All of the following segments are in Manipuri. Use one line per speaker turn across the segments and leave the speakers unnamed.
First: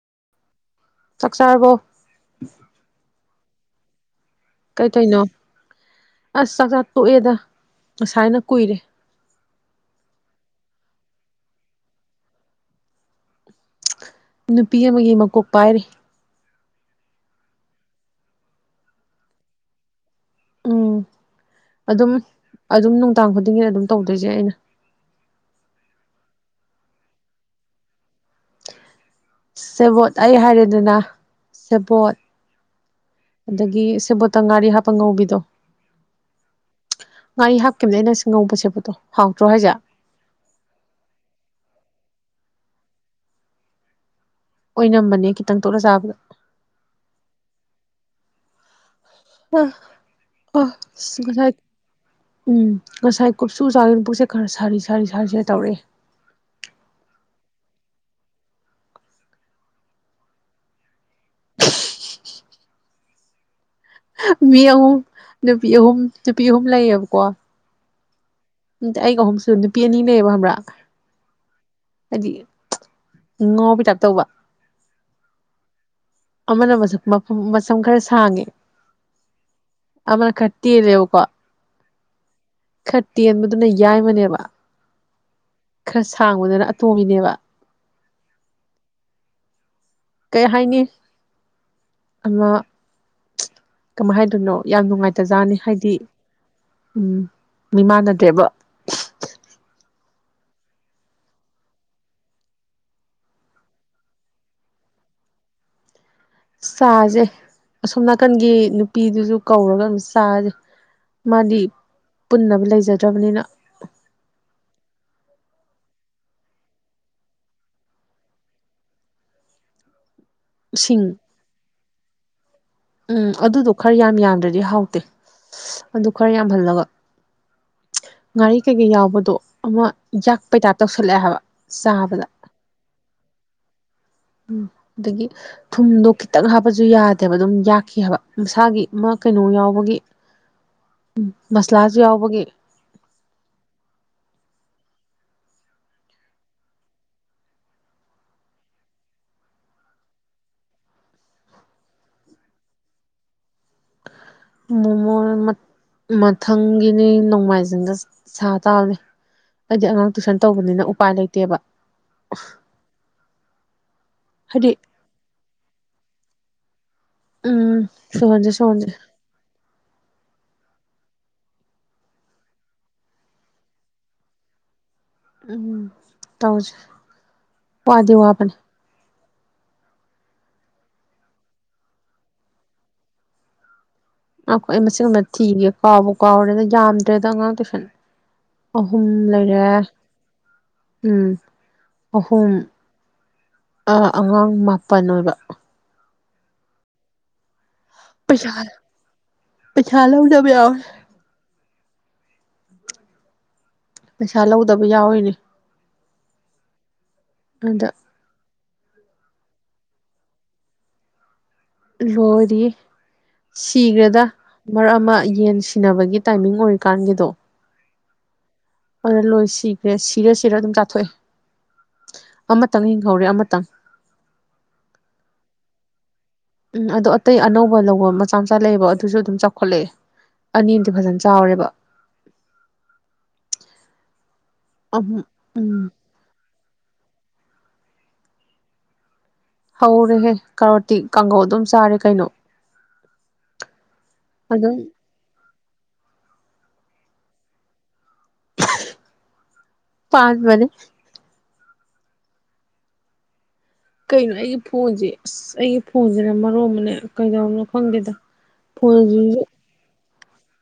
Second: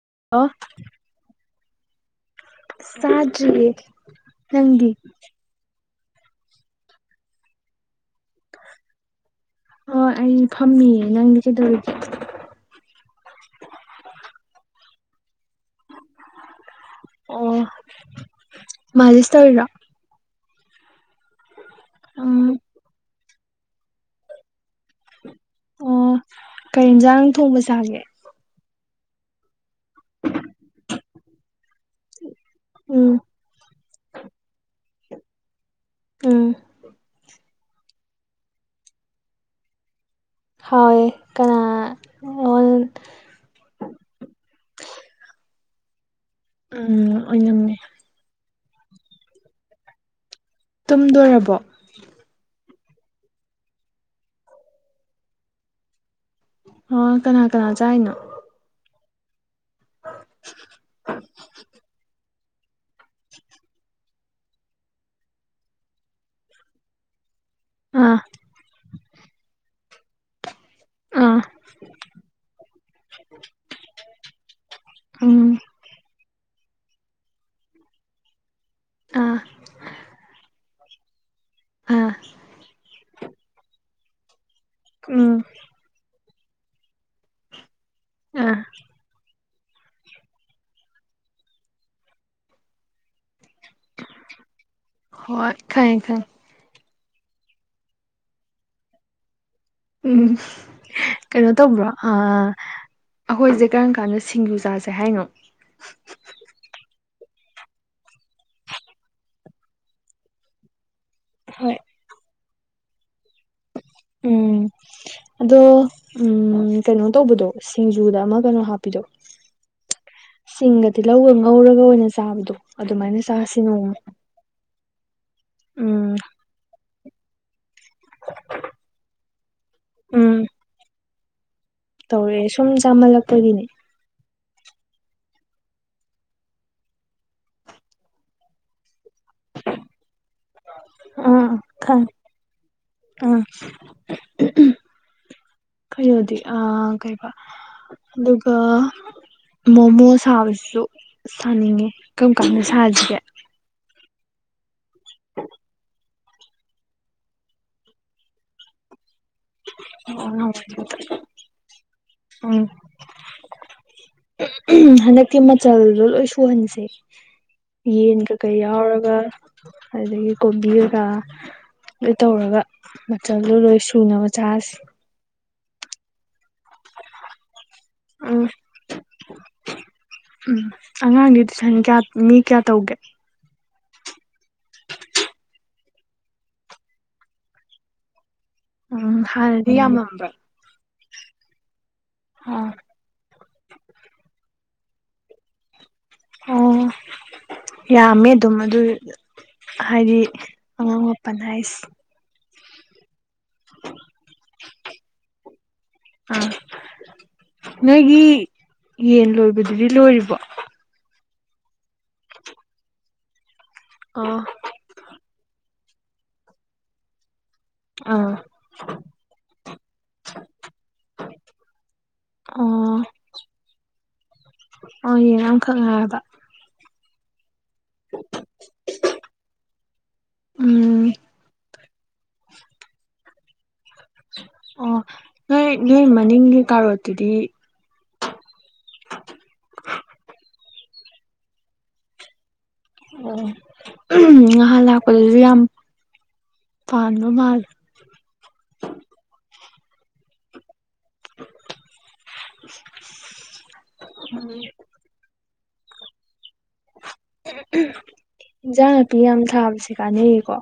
[unintelligible]
ꯆꯥꯛ ꯆꯥꯔꯔꯕꯣ
ꯁꯥꯗ꯭ꯔꯤꯌꯦ ꯅꯪꯗꯤ
ꯀꯩ ꯀꯩꯅꯣ ꯑꯁ ꯆꯥꯛꯆꯥꯥ ꯇꯣꯛꯑꯦꯗ ꯉꯁꯥꯏꯅ ꯀꯨꯏꯔꯦ
ꯍꯣꯏ ꯑꯩ ꯐꯝꯃꯤꯌꯦ ꯅꯪꯗꯤ ꯀꯩꯗꯧꯔꯤꯒꯦ
ꯅꯨꯄꯤ ꯑꯃꯒꯤ ꯃꯀꯣꯛ ꯄꯥꯏꯔꯤ
ꯑꯣ ꯃꯥꯖꯤꯦꯁ ꯇꯋꯔ
ꯎꯝ ꯑꯗꯨꯝ
ꯎꯝ
ꯑꯗꯨꯝ ꯅꯨꯡꯗꯥꯡ ꯈꯨꯗꯤꯡꯒꯤꯗ ꯑꯗꯨꯝ ꯇꯧꯗꯣꯏꯁꯦ ꯑꯩꯅ
ꯑꯣ ꯀꯩ ꯌꯦꯖꯥꯡ ꯅꯪ ꯊꯣꯡꯕ ꯁꯥꯒꯦ
ꯁꯦꯕꯣꯠ ꯑꯩ ꯍꯥꯏꯔꯦꯗꯅ ꯁꯦꯕꯣꯠ
ꯎꯝ
ꯑꯗꯒꯤ ꯁꯦꯕꯣꯠꯇ ꯉꯥꯔꯤ ꯍꯥꯞꯄ ꯉꯧꯕꯤꯗꯣ
ꯎꯝ
ꯉꯥꯔꯤ ꯍꯥꯞꯈꯤꯕꯅꯦ ꯑꯩꯅ ꯁꯤ ꯉꯧꯕ ꯁꯦꯄꯠꯇꯣ ꯍꯥꯎꯗ꯭ꯔꯣ ꯍꯥꯏꯁꯦꯠ
ꯍ ꯀꯅꯥ
ꯑꯣꯏꯅꯝꯕꯅꯦ ꯈꯤꯇꯪ ꯇꯣꯠꯂ ꯆꯥꯕꯗ
ꯎꯝ ꯑꯣꯅꯦ
ꯑ ꯑ ꯀꯥꯏ
ꯇꯨꯝꯗꯣꯏꯔꯕꯣ
ꯎꯝ ꯉꯁꯥꯏ ꯀꯨꯞꯁꯨ ꯆꯥꯅ ꯄꯨꯛꯁꯦ ꯈꯔ ꯁꯥꯔꯤ ꯁꯥꯔꯤ ꯁꯥꯔꯤꯁꯦ ꯇꯧꯔꯛꯦ
ꯍ ꯀꯅꯥ ꯀꯅꯥ ꯆꯥꯏꯅꯣ [unintelligible]
ꯃꯤ ꯑꯍꯨꯝ ꯅꯨꯄꯤ ꯑꯍꯨꯝ ꯅꯨꯄꯤ ꯑꯍꯨꯝ ꯂꯩꯌꯦꯕꯀꯣ
ꯑꯥ
ꯝ ꯑꯩꯒ ꯑꯍꯨꯝꯁꯨ ꯅꯨꯄꯤ ꯑꯅꯤ ꯂꯩꯌꯦꯕ ꯈꯪꯕ꯭ꯔꯥ
ꯑꯥ
ꯍꯥꯏꯗꯤ ꯉ ꯄꯤꯇꯞ ꯇꯧꯕ
ꯎꯝ
ꯑꯃꯅ ꯃ ꯈꯔ ꯁꯥꯡꯉꯦ
ꯑꯥ
ꯇꯤꯔꯦꯕꯀꯣ
ꯑꯥ
ꯇꯦꯟꯕꯗꯨꯅ ꯌꯥꯏꯃꯅꯦꯕ
ꯎꯝ
ꯊꯥꯡꯕꯗꯅ ꯑꯇꯣꯝꯕꯤꯅꯦꯕ
ꯑ
ꯀꯩ ꯍꯥꯏꯅꯤ ꯑꯃ ꯀꯃꯥꯏ ꯍꯥꯏꯗꯣꯏꯅꯣ ꯌꯥꯝ
ꯍꯣꯏ
ꯅꯨꯡꯉꯥꯏꯇꯖꯥꯠꯅꯤ ꯍꯥꯏꯗꯤ
ꯈꯪꯉꯦ ꯈꯪꯉꯦ
ꯎꯝ ꯃꯤꯃꯥꯟꯅꯗ꯭ꯔꯦꯕ
ꯎꯝ ꯀꯩꯅꯣ ꯇꯧꯕ꯭ꯔꯣ ꯑ ꯑꯩꯈꯣꯏꯁꯦ ꯀꯔꯝ ꯀꯥꯟꯗ ꯁꯤꯡꯖꯨꯖꯥꯁꯦ ꯍꯥꯏꯅꯣ
ꯆꯥꯁꯦ ꯑꯁꯣꯝ ꯅꯥꯀꯟꯒꯤ ꯅꯨꯄꯤꯗꯨꯁꯨ ꯀꯧꯔꯒ ꯑꯗꯨꯝ ꯆꯥꯁꯦ ꯃꯥꯗꯤ
ꯍꯣꯏ
ꯄꯨꯟꯅꯕ ꯂꯩꯖꯗ꯭ꯔꯕꯅꯤꯅ
[unintelligible] ꯎꯝ ꯑꯗꯣ ꯎꯝ ꯀꯩꯅꯣ ꯇꯧꯕꯗꯣ ꯁꯤꯡꯖꯨꯗ ꯑꯃ ꯀꯩꯅꯣ ꯍꯥꯞꯄꯤꯗꯣ ꯁꯤꯡꯒ
ꯁꯤꯡ
ꯇꯤꯜꯍꯧꯒ ꯉꯧꯔꯒ ꯑꯣꯏꯅ ꯆꯥꯕꯗꯣ ꯑꯗꯨꯃꯥꯏꯅ
ꯎꯝ
ꯆꯥꯁꯤ
ꯑꯗꯨꯗꯣ
ꯅꯣꯡꯃ
ꯈꯔ ꯌꯥꯝ ꯌꯥꯝꯗ꯭ꯔꯗꯤ ꯍꯥꯎꯇꯦ ꯑꯗꯨ
ꯎꯝ
ꯈꯔ ꯌꯥꯝꯍꯜꯂꯒ ꯉꯥꯔꯤ ꯀꯩꯀꯩ ꯌꯥꯎꯕꯗꯣ ꯑꯃ ꯌꯥꯛ
ꯎꯝ
ꯄꯩꯇꯥ ꯇꯧꯁꯜꯂꯛꯑꯦ ꯍꯥꯏꯕ ꯆꯥꯕꯗ
ꯇꯧꯔꯛꯑꯦ ꯁꯨꯝ ꯆꯥꯍꯜꯂꯛꯄꯒꯤꯅꯦ
ꯎꯝ ꯑꯗꯒꯤ ꯊꯨꯝꯗꯣ ꯈꯤꯇꯪ ꯍꯥꯞꯄꯁꯨ ꯌꯥꯗꯦꯕ ꯑꯗꯨꯝ ꯌꯥꯛꯈꯤ ꯍꯥꯏꯕ ꯃꯁꯥꯒꯤ ꯃꯥ ꯀꯩꯅꯣ ꯌꯥꯎꯕꯒꯤ
ꯑꯥ ꯈ
ꯃꯁꯂꯥꯁꯨ ꯌꯥꯎꯕꯒꯤ
ꯑꯥ ꯀꯩꯣꯗꯤ ꯑ ꯀꯩꯕ ꯑꯗꯨꯒ ꯃꯣꯃꯣ ꯁꯥꯕꯕꯁꯤꯁꯨ ꯁꯥꯅꯤꯡꯉꯦ ꯀꯔꯝ ꯀꯥꯟꯝꯗ ꯁꯥꯁꯤꯒꯦ
ꯃꯣꯃꯣꯟ ꯃꯊꯪꯒꯤꯅꯤ ꯅꯣꯡꯃꯥꯏꯖꯤꯡꯗ ꯁꯥ ꯇꯥꯕꯅꯤ ꯑꯩꯗꯤ ꯑꯉꯥꯡ ꯇꯨꯏꯁꯟ ꯇꯧꯕꯅꯤꯅ ꯎꯄꯥꯏ ꯂꯩꯇꯦꯕ ꯍꯥꯏꯗꯤ
ꯍꯟꯗꯛꯇꯤ ꯃꯆꯜꯗꯣ ꯂꯣꯏ ꯁꯨꯍꯟꯁꯦ
ꯎꯝ
ꯌꯦꯟ꯭ꯔꯒ
ꯁꯣꯟꯁꯦ ꯁꯣꯟꯁꯦ
ꯌꯥꯎꯔꯒ ꯑꯗꯨꯗꯒꯤ ꯀꯣꯝꯕꯤ ꯒ ꯑꯗꯨꯣꯏ ꯇꯧꯔꯒ ꯃꯆꯜꯗꯨꯣ ꯂꯣꯏ ꯁꯨꯅꯕ ꯆꯥꯁ
ꯎꯝ ꯇꯧꯖ
ꯎꯝ
ꯄꯗꯑꯣꯅꯤ
ꯎꯝ ꯑꯉꯥꯡꯗꯤ ꯇꯨꯏꯁꯟ ꯀꯌꯥ ꯃꯤ ꯀꯌꯥ ꯇꯧꯒꯦ
ꯑꯥꯈꯣꯏ ꯑꯩ ꯃꯁꯤꯡ ꯑꯃ ꯊꯤꯒꯦ ꯀꯥꯎꯕ ꯀꯥꯎꯔꯦꯗ ꯌꯥꯝꯗ꯭ꯔꯦꯗ ꯑꯉꯥꯡ ꯇꯨꯏꯁꯟ ꯑꯍꯨꯝ
ꯎꯝ
ꯂꯩꯔꯦ
ꯍꯥꯟꯅꯗꯤ ꯌꯥꯝꯃꯝꯕ
ꯎꯝ ꯑꯍꯨꯝ
ꯑꯥ
ꯑꯉꯥꯡ ꯃꯥ ꯄꯟ ꯑꯣꯏꯕ
ꯑꯣ ꯌꯥꯝꯃꯦ
ꯄꯩꯁꯥ
ꯑꯗꯨꯝ ꯑꯗꯨ
ꯄꯩꯁꯥ
ꯍꯥꯏꯗꯤ
ꯂꯧꯗꯕ ꯌꯥꯎꯋꯦ
ꯑꯉꯥꯡ ꯃꯄꯟ ꯍꯥꯏꯁ
ꯄꯩꯁꯥ ꯂꯧꯗꯕ ꯌꯥꯎꯔꯤꯅꯤ
ꯑꯥ
ꯑꯗ
ꯅꯣꯏꯒꯤ ꯌꯦꯟ ꯂꯣꯏꯕꯗꯨꯗꯤ ꯂꯣꯏꯔꯤꯕꯣ
ꯂꯣꯏꯔꯤ ꯁꯤꯈ꯭ꯔꯦꯗ
ꯑꯥ
ꯃꯔꯛ ꯑꯃ ꯌꯦꯟꯁꯤ ꯊꯤꯅꯕꯒꯤ ꯇꯥꯏꯃꯤꯡ ꯑꯣꯏꯔꯤꯀꯥꯟꯒꯤꯗꯣ
ꯑꯥ
ꯑꯣꯗ ꯂꯣꯏ ꯁꯤꯈ꯭ꯔꯦ ꯁꯤꯔ ꯁꯤꯔ ꯑꯗꯨꯝ ꯆꯥꯊꯣꯛꯑꯦ ꯑꯃꯇꯪ
ꯑꯣ
ꯍꯤꯡꯍꯧꯔꯦ ꯑꯃꯇꯪ
ꯈꯪꯉꯗ
ꯎꯝ ꯑꯗꯣ ꯑꯇꯩ ꯑꯅꯧꯕ ꯂꯧꯕ ꯃꯆꯥ ꯃꯆꯥ ꯂꯩꯌꯦꯕ ꯑꯗꯨꯁꯨ ꯑꯗꯨꯝ ꯆꯥꯎꯈꯠꯂꯛꯑꯦ ꯑꯅꯤ ꯑꯝꯇ
ꯎꯝ
ꯐꯖꯅ ꯆꯥꯎꯔꯦꯕ
[unintelligible] ꯑꯣ
ꯑꯍꯨꯝ
ꯅꯣꯏ
ꯎꯝ
ꯂꯩꯃꯅꯤꯡ ꯇꯥꯔꯠꯇꯗꯤ
ꯍꯧꯔꯦꯍꯦ ꯀꯔꯇꯤ ꯀꯥꯡꯒꯧ ꯑꯗꯨꯝ ꯆꯥꯔꯦ ꯀꯩꯅꯣ
ꯑꯣ
ꯑꯗꯨꯝ
ꯍꯂ ꯀ ꯑꯗꯨ ꯌꯥꯝ ꯐꯥꯥꯟꯅꯣ ꯃꯥꯜ
ꯄꯥꯁꯕꯅꯦꯦ
[unintelligible]
ꯀꯩꯅꯣ ꯑꯩꯒꯤ ꯐꯣꯟꯁꯦ ꯑꯁ ꯑꯩꯒꯤ ꯐꯣꯟꯁꯤꯅ ꯃꯔꯣ ꯑꯃꯅꯦ ꯀꯩꯗꯅꯣ ꯐꯪꯗꯦꯗ
ꯏꯟꯖꯥꯡ ꯅꯥꯄꯤ
ꯐꯣꯟꯁꯤ
ꯌꯥꯝ ꯊꯥꯕꯁꯦ ꯀꯥꯟꯅꯩꯌꯦꯀꯣ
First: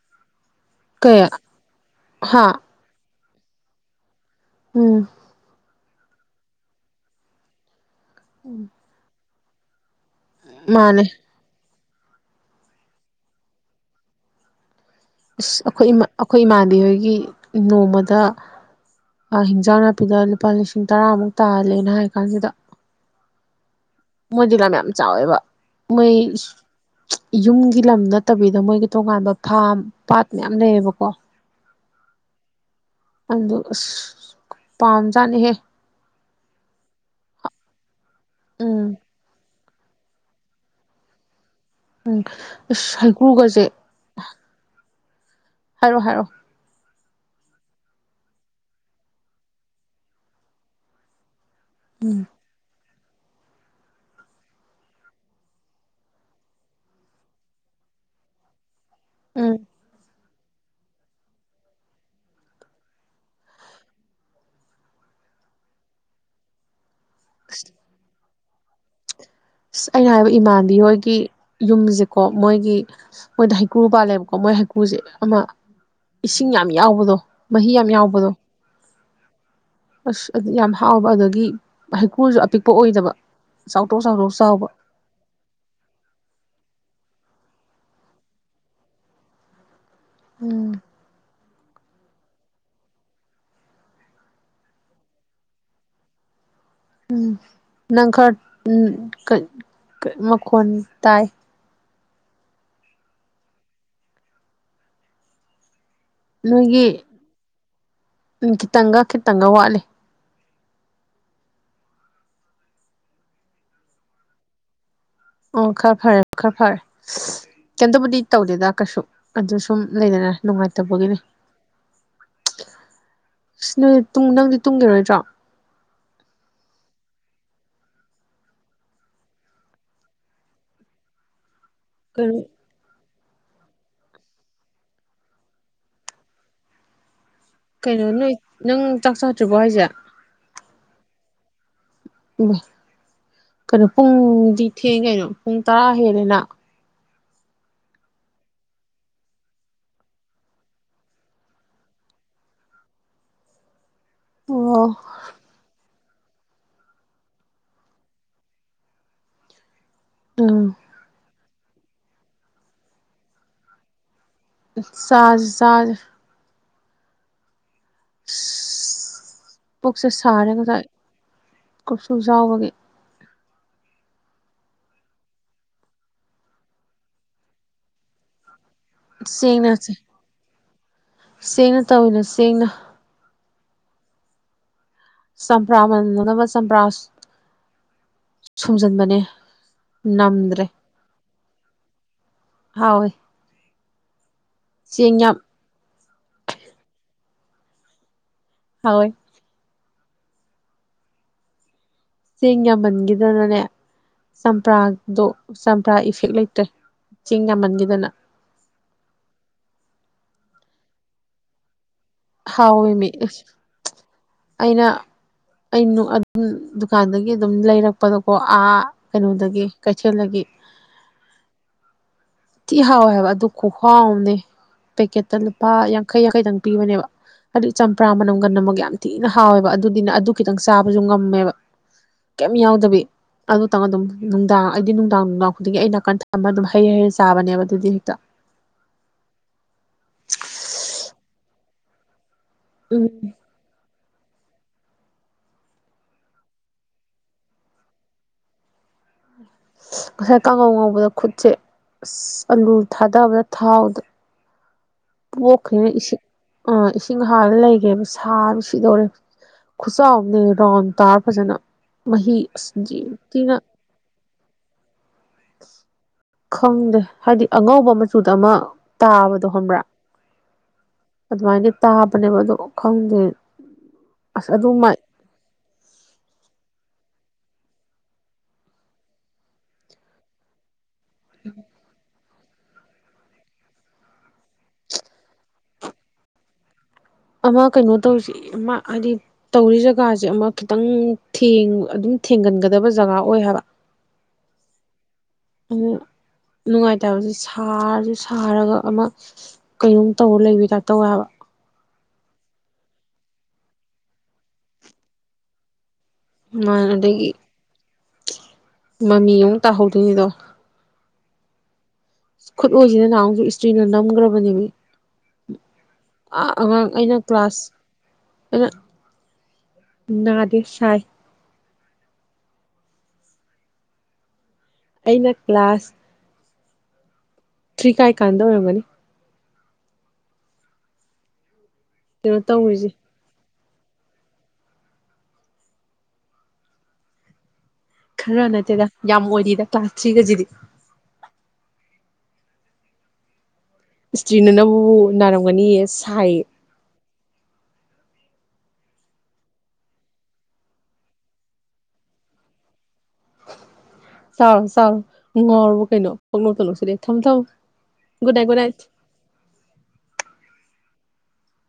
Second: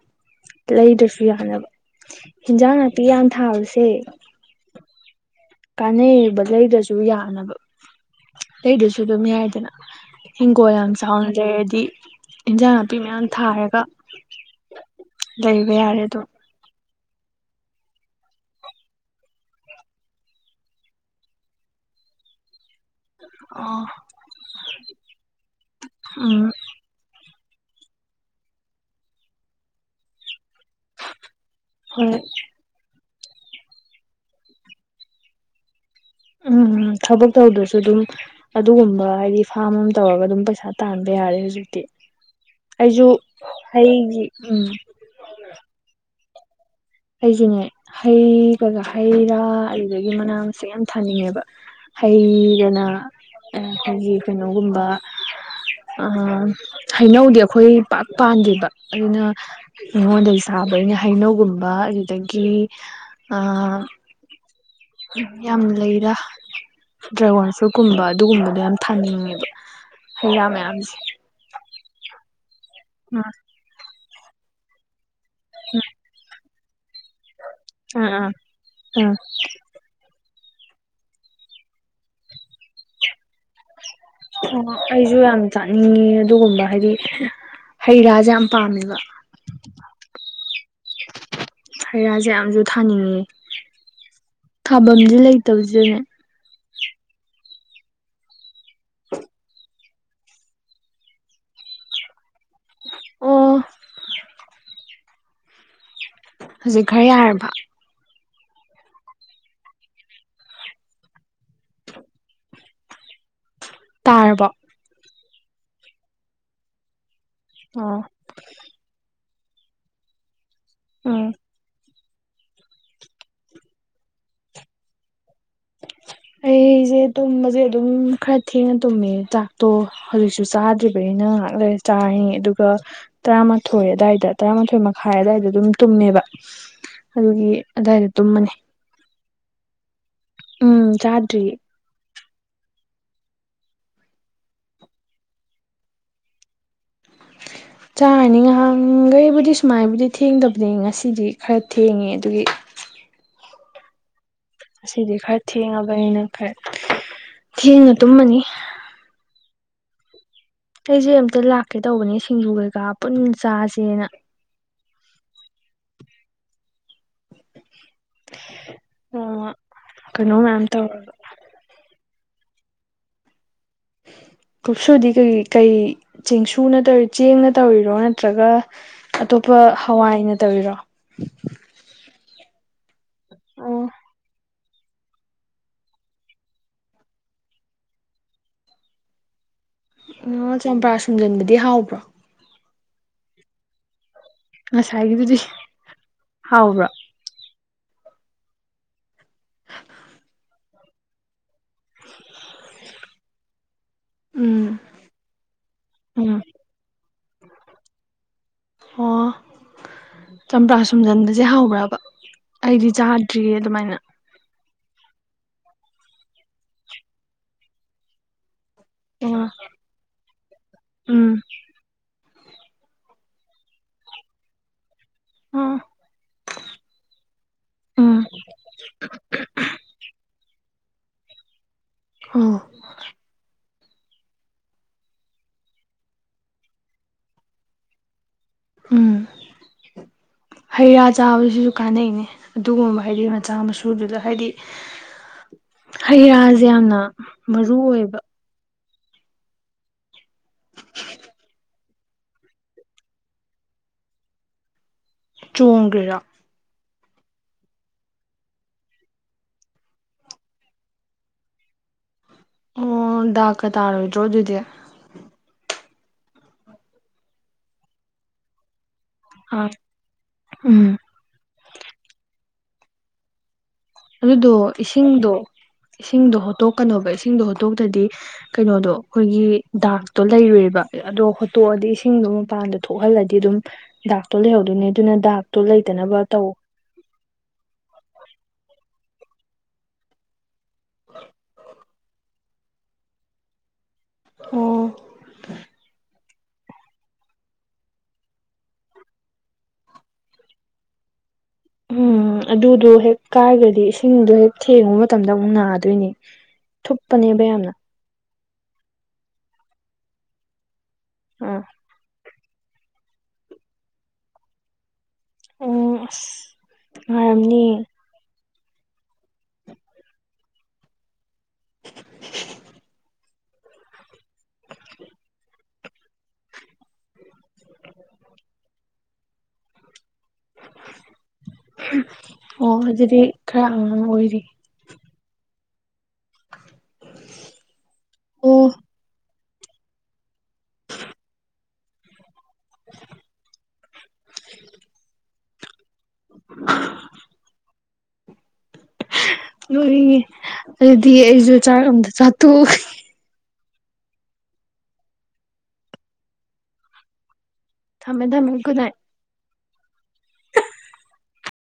ꯂꯩꯗ꯭ꯔꯁꯨ ꯌꯥꯅꯕ
ꯍꯥ
ꯍꯤꯟꯖꯥꯡ ꯅꯥꯇꯤ ꯌꯥꯝ ꯊꯥꯥꯎꯁꯦ
ꯎꯝ
ꯀꯥꯟꯅꯩꯕ ꯂꯩꯗꯁꯨ ꯌꯥꯅꯕ ꯂꯩꯗꯁꯨ ꯑꯗꯨꯝ ꯌꯥꯏꯗꯅ ꯍꯤꯡꯈꯣꯜ ꯌꯥꯝ
ꯃꯥꯅꯦ
ꯆꯥꯎꯅ ꯂꯩꯩꯔꯗꯤ ꯏꯟꯖꯥꯡ ꯅꯥꯄꯤ ꯃꯌꯥꯝ ꯊꯥꯔꯒ ꯂꯩꯕ
ꯑꯩꯈꯣꯏ
ꯌꯥꯔꯦ ꯑꯗꯨꯝ
ꯑꯩꯈꯣꯏ ꯏꯃꯥꯟꯗꯤ ꯍꯣꯏꯒꯤ ꯅꯣꯡꯃꯗ ꯑ ꯍꯤꯟꯖꯥꯡ ꯅꯥꯄꯤꯗ ꯂꯨꯄꯥ ꯂꯤꯁꯤꯡ ꯇꯔꯥꯃꯨꯛ ꯇꯥꯍꯜꯂꯦꯅ ꯍꯥꯏ ꯀꯥꯟꯁꯤꯗ
ꯑꯣ
ꯃꯣꯏꯗꯤ ꯂꯝꯥ ꯌꯥꯝ ꯆꯥꯎꯋꯦꯕ ꯃꯣꯏ
ꯎꯝ
ꯌꯨꯝꯒꯤ ꯂꯝ ꯅꯠꯇꯕꯤꯗ ꯃꯣꯏꯒꯤ ꯇꯣꯉꯥꯟꯕ ꯐꯥꯝ ꯄꯥꯠ ꯃꯌꯥꯝ ꯂꯩꯌꯦꯕꯀꯣ
ꯍꯣꯏ
ꯑꯗꯨ ꯑꯁ ꯄꯥꯝꯖꯥꯅꯤꯍꯦ
ꯎꯝꯝ ꯊꯕꯛ ꯇꯧꯗꯁꯨ ꯑꯗꯨꯝ
ꯎꯝ
ꯑꯗꯨꯒꯨꯝꯕ ꯍꯥꯏꯗꯤ ꯐꯥꯝ ꯑꯃ ꯇꯧꯔꯒ ꯑꯗꯨꯝ ꯄꯩꯁꯥ ꯇꯥꯟꯕ ꯌꯥ ꯌꯥꯔꯦ ꯍꯧꯖꯤꯛꯇꯤ
ꯑꯁ
ꯑꯩꯁꯨ
ꯍꯩꯀ꯭ꯔꯨꯒꯁꯦ
ꯍꯌꯦꯡꯒꯤ ꯎꯝ
ꯍꯥꯏꯔꯣ ꯍꯥꯏꯔꯣ
ꯑꯩꯁꯤꯅꯦ ꯍꯩ ꯀꯒꯥ ꯍꯩ ꯔꯥ ꯑꯗꯨꯗꯒꯤ ꯃꯅꯥ ꯃꯁꯤꯡ ꯌꯥꯝ ꯊꯥꯅꯤꯡꯉꯦꯕ
ꯎꯝ
ꯍꯩꯗꯅ ꯑꯩꯒꯤ ꯀꯩꯅꯣꯒꯨꯝꯕ ꯍꯩꯅꯧꯗꯤ ꯑꯩꯈꯣꯏ ꯄꯥꯛ ꯄꯥꯟꯗꯦꯕ ꯑꯗꯨꯅ
ꯎꯝ
ꯑꯩꯉꯣꯟꯗꯒꯤ ꯁꯥꯕ ꯑꯩꯅ ꯍꯩꯅꯧꯒꯨꯝꯕ ꯝꯕ ꯑꯗꯨꯗꯒꯤ ꯑ ꯌꯥꯝ ꯂꯩꯔ ꯗ꯭ꯔꯥꯒꯣꯟ ꯐ꯭ꯔꯨꯏꯠꯀꯨꯝꯕ ꯑꯗꯨꯒꯨꯝꯕꯗꯣ ꯌꯥꯝ ꯊꯥꯅꯤꯡꯉꯦꯕ
ꯑꯁ ꯑꯩꯅ ꯍꯥꯏꯕ
ꯍꯩ ꯔꯥ
ꯏꯃꯥꯟꯗꯤ
ꯃꯌꯥꯝꯁꯦ
ꯍꯣꯏꯒꯤ ꯌꯨꯝꯁꯦꯀꯣ ꯃꯣꯏꯒꯤ
ꯑꯥ
ꯃꯣꯏꯗ ꯍꯩꯀ꯭ꯔꯨ ꯄꯥꯜꯂꯦꯕ ꯀ ꯃꯣꯏ ꯍꯩꯀꯨꯁꯦ ꯑꯃ ꯏꯁꯤꯡ ꯌꯥꯝ ꯌꯥꯎꯕꯗꯣ ꯃꯍꯤ ꯌꯥꯝ
ꯑꯥ ꯑꯥ
ꯌꯥꯎꯕꯗꯣ ꯑꯁ ꯑꯗꯨ ꯌꯥꯝ ꯍꯥꯎꯕ ꯑꯗꯒꯤ ꯍꯩꯀ꯭ꯔꯨꯜꯁꯨ ꯑꯄꯤꯛꯄ ꯑꯣꯏꯗꯕ ꯆꯥꯎꯊꯣꯛ ꯆꯥꯎꯊꯣꯛ ꯆꯥꯎꯕ
ꯑꯣ ꯑꯩꯁꯨ ꯌꯥꯝ ꯆꯥꯅꯤꯡꯉꯤ ꯑꯗꯨꯒꯨꯝꯕ ꯍꯥꯏꯗꯤ ꯍꯩ ꯔꯥꯁꯦ ꯌꯥꯝ ꯄꯥꯝꯃꯦꯕ
ꯎꯝ
ꯍꯩꯔꯥꯁꯦ ꯌꯥꯝꯁꯨ ꯊꯥꯅꯤꯡꯉꯦ ꯊꯥꯐꯝꯗꯤ ꯂꯩꯇꯕꯕꯁꯤꯗꯅꯦ
ꯎꯝ ꯅꯪ ꯈꯔ ꯎꯝ ꯃꯈꯣꯟ ꯇꯥꯏ
ꯑꯣ ꯍꯧꯖꯤꯛ ꯈꯔ ꯌꯥꯔꯕ
ꯎꯝ ꯈꯤꯇꯪꯒ ꯈꯤꯇꯪꯒ ꯋꯥꯠꯂꯦ
ꯇꯥꯔꯕ
ꯑꯣ ꯈꯔ ꯐꯔꯦ ꯈꯔ ꯐꯔꯦ
ꯑꯣ
ꯀꯩꯝꯇꯕꯨꯗꯤ ꯇꯧꯗꯦꯗ ꯀꯩꯁꯨ ꯑꯗꯨ ꯁꯨꯝ ꯂꯩꯅꯔꯦ ꯅꯨꯡꯉꯥꯏꯇꯕꯒꯤꯅꯦ
ꯎꯝ
ꯅꯨꯡ ꯅꯪꯗꯤ ꯇꯨꯡꯒꯤꯔꯣꯏꯗ꯭ꯔꯣ
ꯑꯩꯁꯦ ꯇꯨꯝꯕꯁꯦ ꯑꯗꯨꯝ ꯈꯔ ꯊꯦꯡꯅ ꯇꯨꯝꯃꯦ ꯆꯥꯛꯇꯣ ꯍꯧꯖꯤꯛꯁꯨ ꯆꯥꯗ꯭ꯔꯤꯕꯅꯤ ꯑꯩꯅ ꯉꯍꯥꯛ ꯂꯩ ꯆꯥ
ꯀꯩꯅꯣ
ꯑꯗꯨꯒ ꯇꯔꯥꯃꯥꯊꯣꯏ ꯑꯗꯨꯋꯥꯏꯗ ꯇꯔꯥꯃꯥꯊꯣꯏ ꯃꯈꯥꯏ ꯑꯗꯨꯋꯥꯏꯗ ꯑꯗꯨꯝ ꯇꯨꯝꯃꯦꯕ ꯑꯗꯨꯒꯤ ꯑꯗꯨꯋꯥꯏꯗ ꯇꯨꯝꯃꯅꯤ
ꯠꯇꯕ ꯍꯥꯏꯖꯤꯌꯥ
ꯎꯝ ꯆꯗ꯭ꯔꯤ
ꯀꯩꯅꯣ ꯄꯨꯡꯗꯤ ꯊꯦꯡ ꯀꯩꯅꯣ ꯄꯨꯡ ꯇꯔꯥ ꯍꯦꯜꯂꯦꯅ
[unintelligible] ꯆꯥꯔꯅꯤ ꯉꯍꯥꯟꯈꯩꯕꯨꯗꯤ ꯁꯨꯃꯥꯏꯕꯨꯗꯤ ꯊꯦꯡꯗꯕꯅꯤ ꯉꯁꯤꯗꯤ ꯈꯔ ꯊꯦꯡꯉꯦ ꯑꯗꯨꯒꯤ [unintelligible]
ꯑꯣ
ꯑꯁꯤꯗꯤ ꯈꯔ ꯊꯦꯡꯉꯕꯅꯤꯅ ꯈꯔ ꯊꯦꯡꯅ ꯇꯨꯝꯃꯅꯤ
ꯎꯝ
ꯑꯩꯁꯦ ꯑꯝꯇ ꯂꯥꯛꯀꯦ ꯇꯧꯕꯅꯦ ꯁꯤꯡꯖꯨ ꯀꯩꯀꯥ ꯄꯨꯟ ꯆꯥꯁꯦꯅ
ꯁꯥꯖ ꯁꯥ
[unintelligible] ꯅꯣꯡꯃ
ꯄꯨꯁꯦ
ꯀꯩꯅꯣ ꯃꯌꯥꯝ
ꯁꯔꯦꯡꯁ
ꯇꯧꯔꯒ
ꯂꯣꯡꯖꯥꯎꯕꯒꯤ
ꯀꯨꯞꯁꯨꯗꯤ ꯀꯩ ꯀꯩ ꯆꯦꯡꯁꯨꯅ ꯇꯧꯔꯤ ꯆꯦꯡꯅ ꯇꯧꯔꯤꯔꯣ ꯅꯠꯇ꯭ꯔꯒ ꯑꯇꯣꯞꯄ
ꯆꯦꯡꯅ
ꯍꯋꯥꯏꯅ ꯇꯧꯔꯤꯔꯣ
ꯆꯅ
ꯑ
ꯆꯝꯄ꯭ꯔꯥ ꯃꯅꯅꯕ ꯆꯝꯄ꯭ꯔꯥ ꯁꯨꯝꯖꯤꯟꯕꯅꯦ
ꯎ
ꯅꯝꯗ꯭ꯔꯦ
ꯆꯝꯄ꯭ꯔꯥ ꯁꯨꯝꯖꯤꯟꯕꯗꯤ ꯍꯥꯎꯕ꯭ꯔꯣ
ꯍꯧꯑꯦ
ꯉꯁꯥꯏꯒꯤꯗꯨꯗꯤ ꯍꯥꯎꯕ꯭ꯔꯥ
ꯍꯧꯑꯦ ꯆꯦꯡ ꯌꯥꯝꯃꯟꯈꯤꯗꯅꯅꯦ
ꯎꯝ
ꯆꯝꯄ꯭ꯔꯥꯗꯣ ꯆꯝꯄ꯭ꯔꯥ ꯏꯐꯦꯛ
ꯎꯝ
ꯂꯩꯇ꯭ꯔꯦ ꯆꯦꯡ ꯌꯥꯝꯃꯟꯈꯤꯗꯅ
ꯑꯣ ꯆꯝꯄ꯭ꯔꯥ ꯁꯨꯝꯖꯟꯕꯁꯦ ꯍꯥꯎꯕ꯭ꯔꯕ ꯑꯩꯗꯤ
ꯍꯥꯎꯋꯦ ꯃꯤ
ꯆꯥꯗ꯭ꯔꯤꯌꯦ ꯑꯗꯨꯃꯥꯏꯅ
ꯑꯩꯅ ꯑ ꯑꯗꯨꯝ ꯗꯨꯀꯥꯟꯗꯒꯤ ꯑꯗꯨꯝ ꯂꯩꯔꯛꯄꯗꯀꯣ ꯑꯥ
ꯑꯣ
ꯀꯩꯅꯣꯗꯒꯤ ꯀꯩꯊꯦꯜꯗꯒꯤ
ꯎꯝ
ꯊꯤ ꯍꯥꯎꯋꯦ ꯍꯥꯏꯕ ꯑꯗꯨ ꯈꯍꯥꯎ ꯑꯃꯅꯦ ꯄꯦꯛꯀꯦꯠꯇ ꯂꯨꯄꯥ ꯌꯥꯡꯈꯩ ꯌꯥꯡꯈꯩꯗꯪ ꯄꯤꯕꯅꯦꯕ ꯍꯥꯏꯗꯤ ꯆꯝꯄ꯭ꯔꯥ
ꯎꯝ
ꯃꯅꯨꯡꯒꯟ ꯑꯃꯨꯛ ꯌꯥꯝ ꯊꯤꯅ ꯍꯥꯎꯋꯦꯕ ꯑꯗꯨꯗꯤꯅ ꯑꯗꯨ ꯈꯤꯇꯪ ꯆꯥꯕꯁꯨ ꯉꯝꯃꯦꯕ
ꯑꯣ
ꯀꯩ ꯌꯥꯎꯗꯕꯤ ꯑꯗꯨ ꯈꯤꯇꯪ ꯑꯗꯨꯝ ꯅꯨꯡꯗꯥꯡ ꯑꯩꯗꯤ ꯅꯨꯡꯗꯥꯡ ꯅꯨꯡꯗꯥꯡ ꯈꯨꯗꯤꯡꯒꯤ ꯑ ꯅꯥꯀꯟ ꯊꯝꯃ ꯑꯗꯨꯝ ꯍꯩꯔꯩ ꯍꯩꯔ ꯆꯥꯕꯅꯦꯕ ꯑꯗꯨꯗꯤ ꯍꯦꯛꯇ
ꯎꯝ ꯍꯩ ꯔꯥ ꯆꯥꯕꯁꯤꯁꯨ ꯀꯥꯟꯅꯩꯅꯦ
ꯎꯝ
ꯑꯗꯨꯒꯨꯝꯕ ꯍꯥꯏꯗꯤ ꯃꯆꯥ ꯃꯁꯨꯗꯨꯗ ꯍꯥꯏꯗꯤ ꯍꯩꯔꯥꯁꯦ ꯌꯥꯝꯅ ꯃꯔꯨ ꯑꯣꯏꯕ
ꯉꯁꯥꯏ ꯀꯥꯡꯉꯧ ꯉꯧꯕꯗ ꯈꯨꯠꯁꯦ ꯑ ꯑꯂꯨ ꯊꯥꯗꯕꯗ ꯊꯥꯎꯗ ꯣꯈꯅꯤ ꯏ
ꯆꯣꯡꯈ꯭ꯔꯤꯔꯣ
ꯑꯥ ꯆꯤꯡꯍꯥꯗ ꯂꯩꯒꯦꯕ ꯁꯥꯅ ꯁꯤꯗꯧꯔꯦ ꯈꯨꯆꯥꯎ ꯑꯃꯅꯦ ꯔꯥꯎꯟ ꯇꯥꯔ ꯐꯖꯅ
ꯑꯣ
ꯃꯍꯅ
ꯗꯥꯛꯀ ꯇꯥꯔꯣꯏꯗ꯭ꯔꯣ ꯑꯗꯨꯗꯤ
ꯈꯪꯗꯦ ꯍꯥꯏꯗꯤ ꯑꯉꯧꯕ ꯃꯆꯨꯗ ꯑꯃ ꯇꯥꯕꯗꯣ
ꯑ
ꯍꯪꯕ꯭ꯔꯥ
ꯎꯝ
ꯑꯗꯨꯃꯥꯏꯅ ꯇꯥꯕꯅꯦꯕ ꯑꯗꯣ ꯈꯪꯗꯦ ꯑꯁ
ꯑꯗꯨꯗꯣ
ꯑꯗꯨ ꯃꯥꯏ
ꯏꯁꯤꯡꯗꯣ ꯏꯁꯤꯡꯗꯣ ꯍꯣꯠꯇꯣꯛꯀꯅꯣꯧꯕ ꯏꯁꯤꯡꯗꯣ ꯍꯣꯠꯇꯣꯛꯇꯗꯤ ꯀꯩꯅꯣꯗꯣ ꯑꯩꯈꯣꯏꯒꯤ ꯗꯥꯛꯇꯣ ꯂꯩꯔꯨꯏꯕ ꯑꯗꯣ ꯍꯣꯠꯇꯣꯛꯑꯗꯤ ꯏꯁꯤꯡꯗꯣ ꯃꯄꯥꯟꯗ ꯊꯣꯛꯍꯜꯂꯗꯤ ꯑꯗꯨꯝ ꯗꯥꯛꯇꯣ ꯂꯩꯍꯧꯗꯣꯏꯅꯦ ꯑꯗꯨꯅ ꯗꯥꯛꯇꯣ ꯂꯩꯇꯅꯕ ꯇꯧ
ꯑꯃ ꯀꯩꯅꯣ ꯇꯧꯁꯤ ꯑꯃ ꯍꯥꯏꯗꯤ ꯇꯧꯔꯤ ꯖꯒꯥꯁꯦ ꯑꯃ ꯈꯤꯇꯪ ꯊꯦꯡ ꯑꯗꯨꯝ ꯊꯦꯡꯒꯟꯒꯗꯕ ꯖꯒꯥ ꯑꯣꯏ ꯍꯥꯏꯕ ꯑꯗꯨ ꯅꯨꯡꯉꯥꯏꯇꯕꯁ ꯁꯥꯔꯁꯨ ꯁꯥꯔꯒ ꯑꯃ ꯀꯩꯅꯣꯝ ꯇꯧꯔ ꯂꯩꯕ ꯇꯥꯏꯞ ꯇꯧꯦ ꯍꯥꯏꯕ
ꯎꯝ ꯑꯗꯨꯗꯣ ꯍꯦꯛ ꯀꯥꯏꯔꯒꯗꯤ ꯏꯁꯤꯡꯗꯣ ꯍꯦꯛ ꯊꯦꯡꯉꯨꯕ ꯃꯇꯝꯗ ꯑꯃꯨꯛ ꯅꯥꯗꯣꯏꯅꯤ
ꯃꯥꯟ ꯑꯗꯒꯤ
ꯊꯨꯞꯄꯅꯦꯕ ꯌꯥꯝꯅ
ꯃꯃꯤ ꯑꯃꯨꯛ ꯇꯥꯍꯧꯗꯣꯏꯅꯤꯗꯣ
ꯑꯥ
ꯈꯨꯠꯂꯁꯤꯅ ꯅꯍꯥꯟꯁꯨ ꯏꯁꯇ꯭ꯔꯤꯅ ꯅꯝꯈ꯭ꯔꯕꯅꯦꯃꯤ ꯑꯉꯥꯡ ꯑꯩꯅ
ꯅꯨꯡꯉꯥꯏꯔꯝꯅꯤ
ꯀ꯭ꯂꯥꯁ ꯑ ꯅꯗ ꯁꯥꯏ ꯑꯩꯅ ꯀ꯭ꯂꯥꯁ ꯊ꯭ꯔꯤ ꯀꯥꯏ ꯀꯥꯟꯗ ꯑꯣꯏꯔꯝꯒꯅꯤ ꯀꯩꯅꯣ
ꯑꯣ
ꯇꯧꯔꯤꯁꯦ
ꯑꯗꯨꯗꯤ ꯈꯔ ꯑꯉꯥꯡ ꯑꯣꯏꯔꯤ
ꯈꯔ
ꯑꯣ
ꯅꯠꯇꯦꯗ ꯌꯥꯝ ꯑꯣꯏꯔꯤꯗ ꯀ꯭ꯂꯥꯁ ꯊ꯭ꯔꯤꯒꯁꯤꯗꯤ
[unintelligible]
ꯏꯁꯇ꯭ꯔꯤꯅꯅꯕꯕꯨ ꯅꯥꯔꯝꯒꯅꯤꯌꯦ ꯁꯥꯏꯌꯦ
ꯅꯣꯛꯅꯤꯡꯉꯦ ꯑꯗꯨꯗꯤ ꯑꯩꯁꯨ ꯆꯥꯛ ꯑꯝꯇꯥ ꯆꯥꯊꯣꯛ
ꯆꯥꯎꯔꯣ ꯆꯥꯎꯔꯣ ꯅꯨꯡꯉꯥꯎꯔꯣ ꯀꯩꯅꯣ ꯄꯪꯅꯣꯛꯇ ꯅꯣꯛꯁꯤꯜꯂꯛꯑꯦ ꯊꯝ ꯊꯝ
ꯊꯝꯃꯦ ꯊꯝꯃꯦ ꯒꯨꯠ ꯅꯥꯏꯠ